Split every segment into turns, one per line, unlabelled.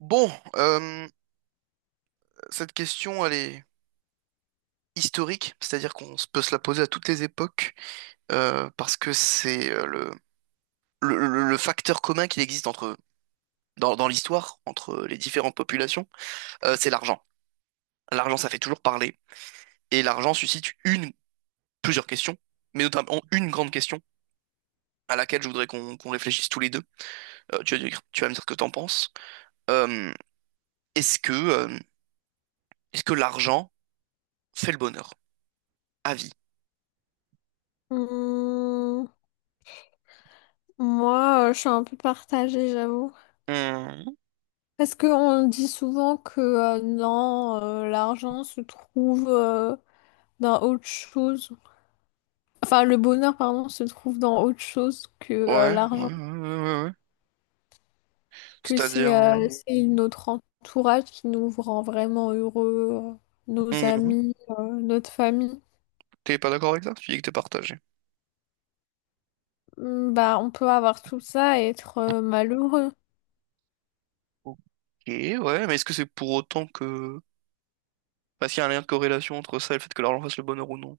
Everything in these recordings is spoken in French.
Bon, cette question, elle est historique, c'est-à-dire peut se la poser à toutes les époques, parce que c'est le facteur commun qu'il existe dans l'histoire, entre les différentes populations, c'est l'argent. L'argent, ça fait toujours parler, et l'argent suscite plusieurs questions, mais notamment une grande question à laquelle je voudrais qu'on réfléchisse tous les deux. Tu vas me dire ce que t'en penses. Euh, est-ce que, euh, est-ce que l'argent fait le bonheur? À vie.
Hum, moi, je suis un peu partagée, j'avoue.
Hmm.
Parce qu'on dit souvent que non, l'argent se trouve dans autre chose. Enfin, le bonheur, pardon, se trouve dans autre chose que
Ouais, ouais,
l'argent.
ouais, ouais, ouais.
Que
C'est-à-dire.
c'est C'est notre entourage qui nous rend vraiment heureux, nos
Mhm.
amis, notre famille.
T'es pas d'accord avec ça? Tu dis que t'es partagé.
On peut avoir tout ça et être malheureux.
Ok, ouais, mais est-ce que c'est pour autant que... Parce qu'il y a un lien de corrélation entre ça et le fait que l'argent fasse le bonheur ou non?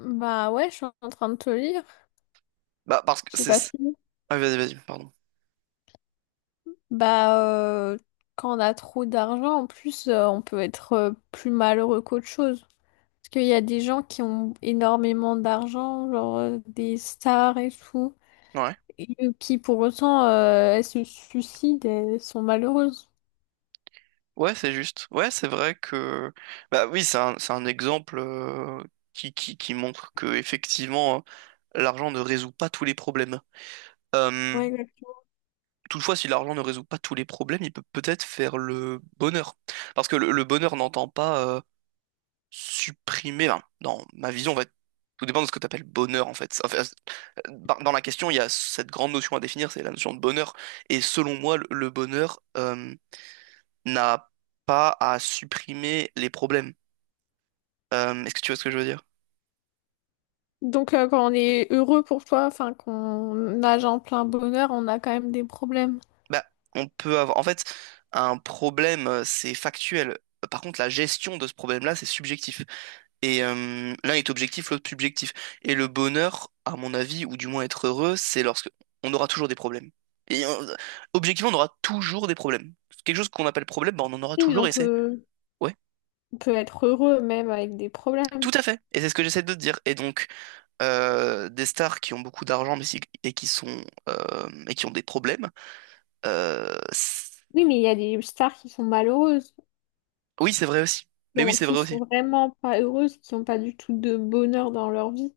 Bah ouais, je suis en train de te lire.
Bah, parce que
J'ai
c'est...
pas fini.
Ah, vas-y, vas-y, pardon.
Bah, euh, Quand on a trop d'argent, en plus, on peut être plus malheureux qu'autre chose. Parce qu'il y a des gens qui ont énormément d'argent, genre des stars et tout,
Ouais.
et qui pour autant, elles se suicident, elles sont malheureuses.
Ouais, c'est juste. Ouais, c'est vrai que... Bah oui, c'est un exemple qui montre que, effectivement, l'argent ne résout pas tous les problèmes. Euh,
Ouais, exact.
toutefois, si l'argent ne résout pas tous les problèmes, il peut peut-être faire le bonheur. Parce que le bonheur n'entend pas supprimer, enfin, dans ma vision, en fait, tout dépend de ce que tu appelles bonheur, en fait. Enfin, dans la question, il y a cette grande notion à définir, c'est la notion de bonheur. Et selon moi, le bonheur n'a pas à supprimer les problèmes. Est-ce que tu vois ce que je veux dire?
Donc, quand on est heureux pour toi, enfin, qu'on nage en plein bonheur, on a quand même des problèmes.
Bah, on peut avoir. En fait, un problème, c'est factuel. Par contre, la gestion de ce problème-là, c'est subjectif. L'un est objectif, l'autre subjectif. Et le bonheur, à mon avis, ou du moins être heureux, c'est lorsque on aura toujours des problèmes. Et euh, objectivement, on aura toujours des problèmes. Quelque chose qu'on appelle problème, bah, on en aura
Oui, mais on
toujours et c'est...
peut,
Ouais,
on peut être heureux même avec des problèmes.
tout à fait. Et c'est ce que j'essaie de te dire. Et donc, des stars qui ont beaucoup d'argent et qui sont et qui ont des problèmes, euh, c'est-
Oui, mais il y a des stars qui sont malheureuses,
oui, c'est vrai aussi. Mais oui, c'est
qui
vrai aussi.
sont vraiment pas heureuses, qui n'ont pas du tout de bonheur dans leur vie.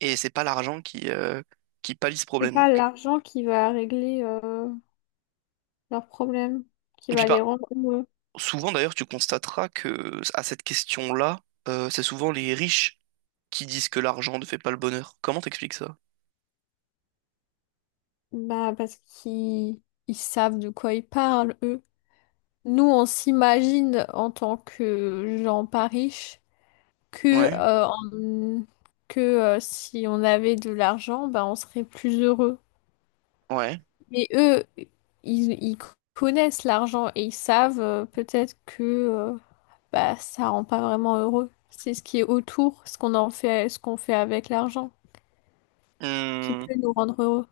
Et c'est pas l'argent qui pallie ce
C'est
problème,
pas
donc.
l'argent qui va régler leurs problèmes, qui
Et puis
va les
par
rendre heureux.
Souvent, d'ailleurs, tu constateras que à cette question-là, c'est souvent les riches qui disent que l'argent ne fait pas le bonheur. Comment t'expliques ça?
Bah, parce qu'ils savent de quoi ils parlent, eux. Nous, on s'imagine en tant que gens pas riches que,
Ouais,
que si on avait de l'argent, bah, on serait plus heureux.
ouais.
Mais eux, ils connaissent l'argent et ils savent peut-être que bah, ça rend pas vraiment heureux. C'est ce qui est autour, ce qu'on en fait, ce qu'on fait avec l'argent, qui
Hmm,
peut nous rendre heureux.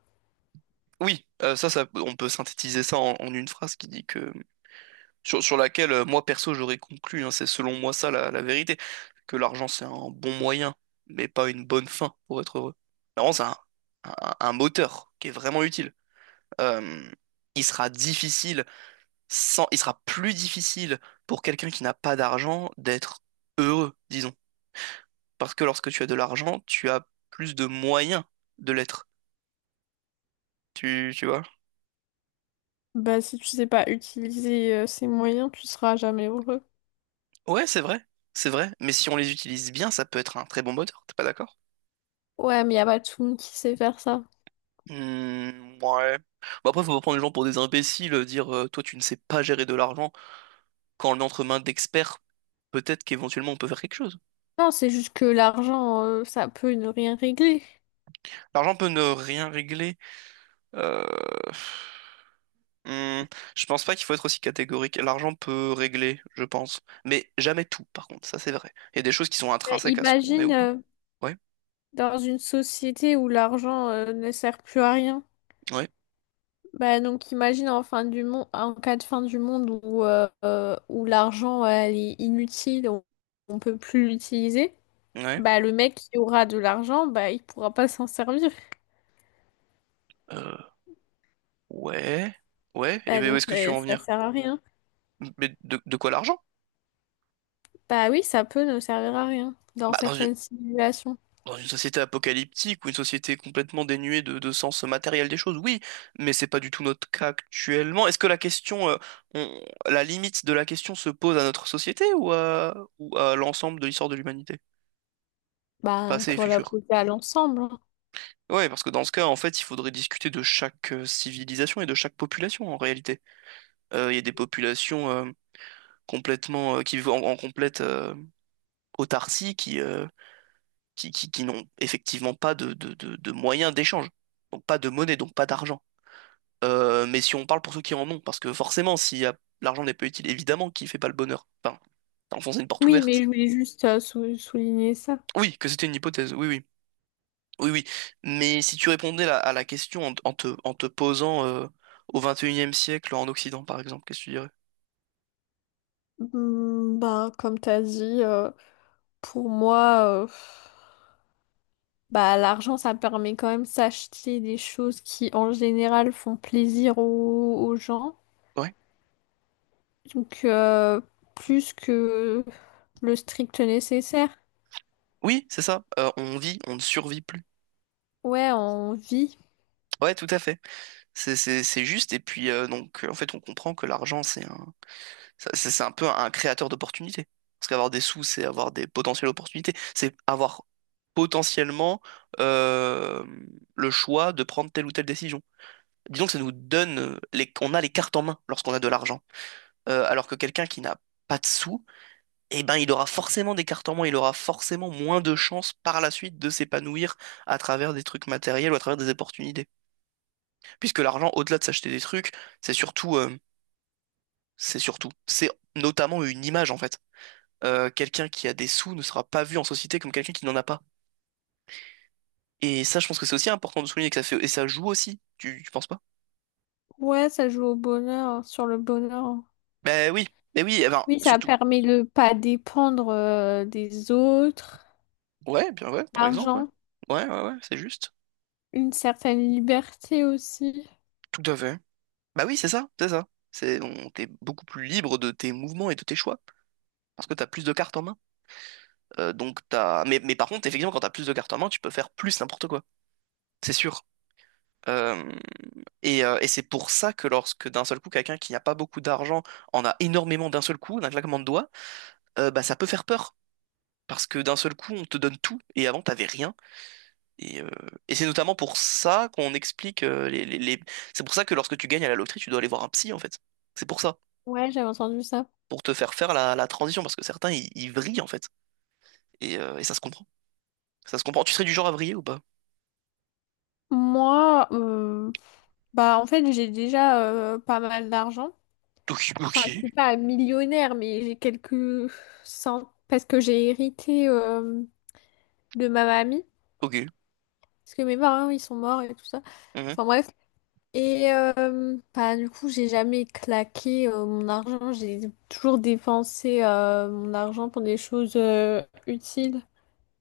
Oui, ça, ça, on peut synthétiser ça en une phrase qui dit que sur laquelle moi perso j'aurais conclu, hein, c'est selon moi ça la vérité, que l'argent c'est un bon moyen, mais pas une bonne fin pour être heureux. L'argent c'est un moteur qui est vraiment utile. Euh, il sera difficile sans, il sera plus difficile pour quelqu'un qui n'a pas d'argent d'être heureux, disons. Parce que lorsque tu as de l'argent, tu as plus de moyens de l'être. Tu vois?
Bah, si tu sais pas utiliser ces moyens, tu seras jamais heureux.
Ouais, c'est vrai, c'est vrai. Mais si on les utilise bien, ça peut être un très bon moteur. T'es pas d'accord?
Ouais, mais y a pas tout le monde qui sait faire ça.
Hmm, ouais. Bon après, faut pas prendre les gens pour des imbéciles, dire toi tu ne sais pas gérer de l'argent quand on est entre mains d'experts. Peut-être qu'éventuellement on peut faire quelque chose.
Non, c'est juste que l'argent, ça peut ne rien régler.
L'argent peut ne rien régler. Euh... Hmm, je pense pas qu'il faut être aussi catégorique. L'argent peut régler, je pense. Mais jamais tout, par contre, ça c'est vrai. Il y a des choses qui sont
Mais
intrinsèques à ce qu'on est
imagine
ou pas. Ouais,
dans une société où l'argent ne sert plus à rien.
ouais,
Bah, donc imagine en fin du monde, en cas de fin du monde où, où l'argent elle est inutile, on peut plus l'utiliser,
ouais.
bah le mec qui aura de l'argent, bah il pourra pas s'en servir.
Euh, ouais, ouais. Et
Bah
ben où
donc
est-ce que tu
ça,
veux en
ça
venir?
sert à rien.
Mais de quoi l'argent?
Bah oui, ça peut ne servir à rien dans
Bah dans une,
certaines simulations.
dans une société apocalyptique ou une société complètement dénuée de sens matériel des choses, oui. Mais c'est pas du tout notre cas actuellement. Est-ce que la question, on- la limite de la question se pose à notre société ou ou à l'ensemble de l'histoire de l'humanité?
Bah on
Passé et
peut
futur.
l'appliquer à l'ensemble, hein.
Ouais, parce que dans ce cas, en fait, il faudrait discuter de chaque civilisation et de chaque population en réalité. Il y a des populations complètement qui vivent en complète autarcie, qui n'ont effectivement pas de moyens d'échange, donc pas de monnaie, donc pas d'argent. Mais si on parle pour ceux qui en ont, parce que forcément, si l'argent n'est pas utile, évidemment qu'il fait pas le bonheur. Enfin, t'as enfoncé une porte
Oui, mais
ouverte.
je voulais juste souligner ça.
Oui, que c'était une hypothèse. Oui, oui. Oui, oui. Mais si tu répondais à la question en te posant au 21e siècle en Occident, par exemple, qu'est-ce que tu dirais?
Hmm, bah comme t'as dit, pour moi, bah, l'argent, ça permet quand même de s'acheter des choses qui, en général, font plaisir aux, aux gens.
Ouais.
Donc, plus que le strict nécessaire.
Oui, c'est ça. On vit, on ne survit plus.
Ouais, on vit.
Ouais, tout à fait. C'est juste. Et puis, donc, en fait, on comprend que l'argent, c'est un peu un créateur d'opportunités. Parce qu'avoir des sous, c'est avoir des potentielles opportunités. C'est avoir potentiellement euh, le choix de prendre telle ou telle décision. Disons que ça nous donne, on a les cartes en main lorsqu'on a de l'argent. Alors que quelqu'un qui n'a pas de sous, eh ben, il aura forcément des cartes en main, il aura forcément moins de chances par la suite de s'épanouir à travers des trucs matériels ou à travers des opportunités. Puisque l'argent, au-delà de s'acheter des trucs, c'est surtout, euh, c'est notamment une image en fait. Quelqu'un qui a des sous ne sera pas vu en société comme quelqu'un qui n'en a pas. Et ça, je pense que c'est aussi important de souligner que ça fait, et ça joue aussi. Tu penses pas?
Ouais, ça joue au bonheur, sur le bonheur.
Ben oui, ben oui, eh ben,
Oui, ça
surtout,
permet de pas dépendre, des autres.
ouais, bien ouais, par exemple, ouais.
L'argent,
Ouais, ouais, ouais, c'est juste.
une certaine liberté aussi.
Tout à fait. Bah oui, c'est ça, c'est ça. T'es beaucoup plus libre de tes mouvements et de tes choix, parce que t'as plus de cartes en main. Mais par contre, effectivement, quand t'as plus de cartes en main, tu peux faire plus n'importe quoi, c'est sûr. Euh, et c'est pour ça que lorsque d'un seul coup, quelqu'un qui n'a pas beaucoup d'argent en a énormément d'un seul coup, d'un claquement de doigts, bah ça peut faire peur. Parce que d'un seul coup, on te donne tout, et avant, t'avais rien. Et, euh, et c'est notamment pour ça qu'on explique C'est pour ça que lorsque tu gagnes à la loterie, tu dois aller voir un psy, en fait. C'est pour ça.
Ouais, j'avais entendu ça.
Pour te faire faire la transition, parce que certains, ils vrillent, en fait. Et ça se comprend. Ça se comprend. Tu serais du genre à vriller ou pas?
Moi, bah, en fait, j'ai déjà, pas mal d'argent.
Ok, ok,
Enfin, je suis pas millionnaire, mais j'ai quelques cent... Parce que j'ai hérité de ma mamie.
ok.
Parce que mes parents, ils sont morts et tout ça.
Mhm.
Enfin bref. Et bah, du coup, j'ai jamais claqué mon argent. J'ai toujours dépensé mon argent pour des choses utiles,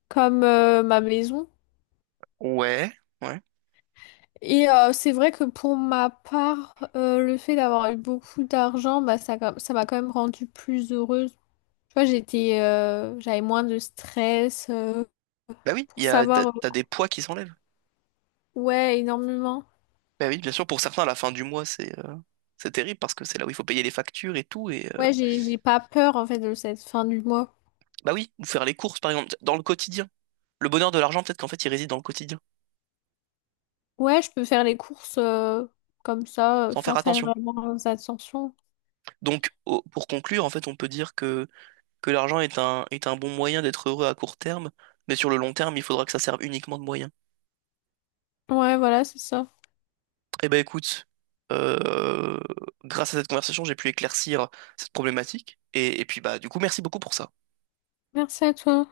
comme ma maison.
Ouais, ouais.
Et c'est vrai que pour ma part, le fait d'avoir eu beaucoup d'argent, bah, ça m'a quand même rendue plus heureuse. Tu vois, j'avais moins de stress
Bah oui,
pour
il y a,
savoir,
t'as des poids qui s'enlèvent.
ouais, énormément.
Bah oui, bien sûr, pour certains, à la fin du mois, c'est terrible, parce que c'est là où il faut payer les factures et tout.
Ouais, j'ai pas peur en fait de cette fin du mois.
Bah oui, ou faire les courses, par exemple, dans le quotidien. Le bonheur de l'argent, peut-être qu'en fait, il réside dans le quotidien,
Ouais, je peux faire les courses comme ça,
sans faire
sans faire
attention.
vraiment attention.
Donc, pour conclure, en fait, on peut dire que l'argent est un bon moyen d'être heureux à court terme, mais sur le long terme, il faudra que ça serve uniquement de moyen.
Ouais, voilà, c'est ça.
Eh ben, écoute, euh, grâce à cette conversation, j'ai pu éclaircir cette problématique, et puis, bah, du coup, merci beaucoup pour ça.
Merci à toi.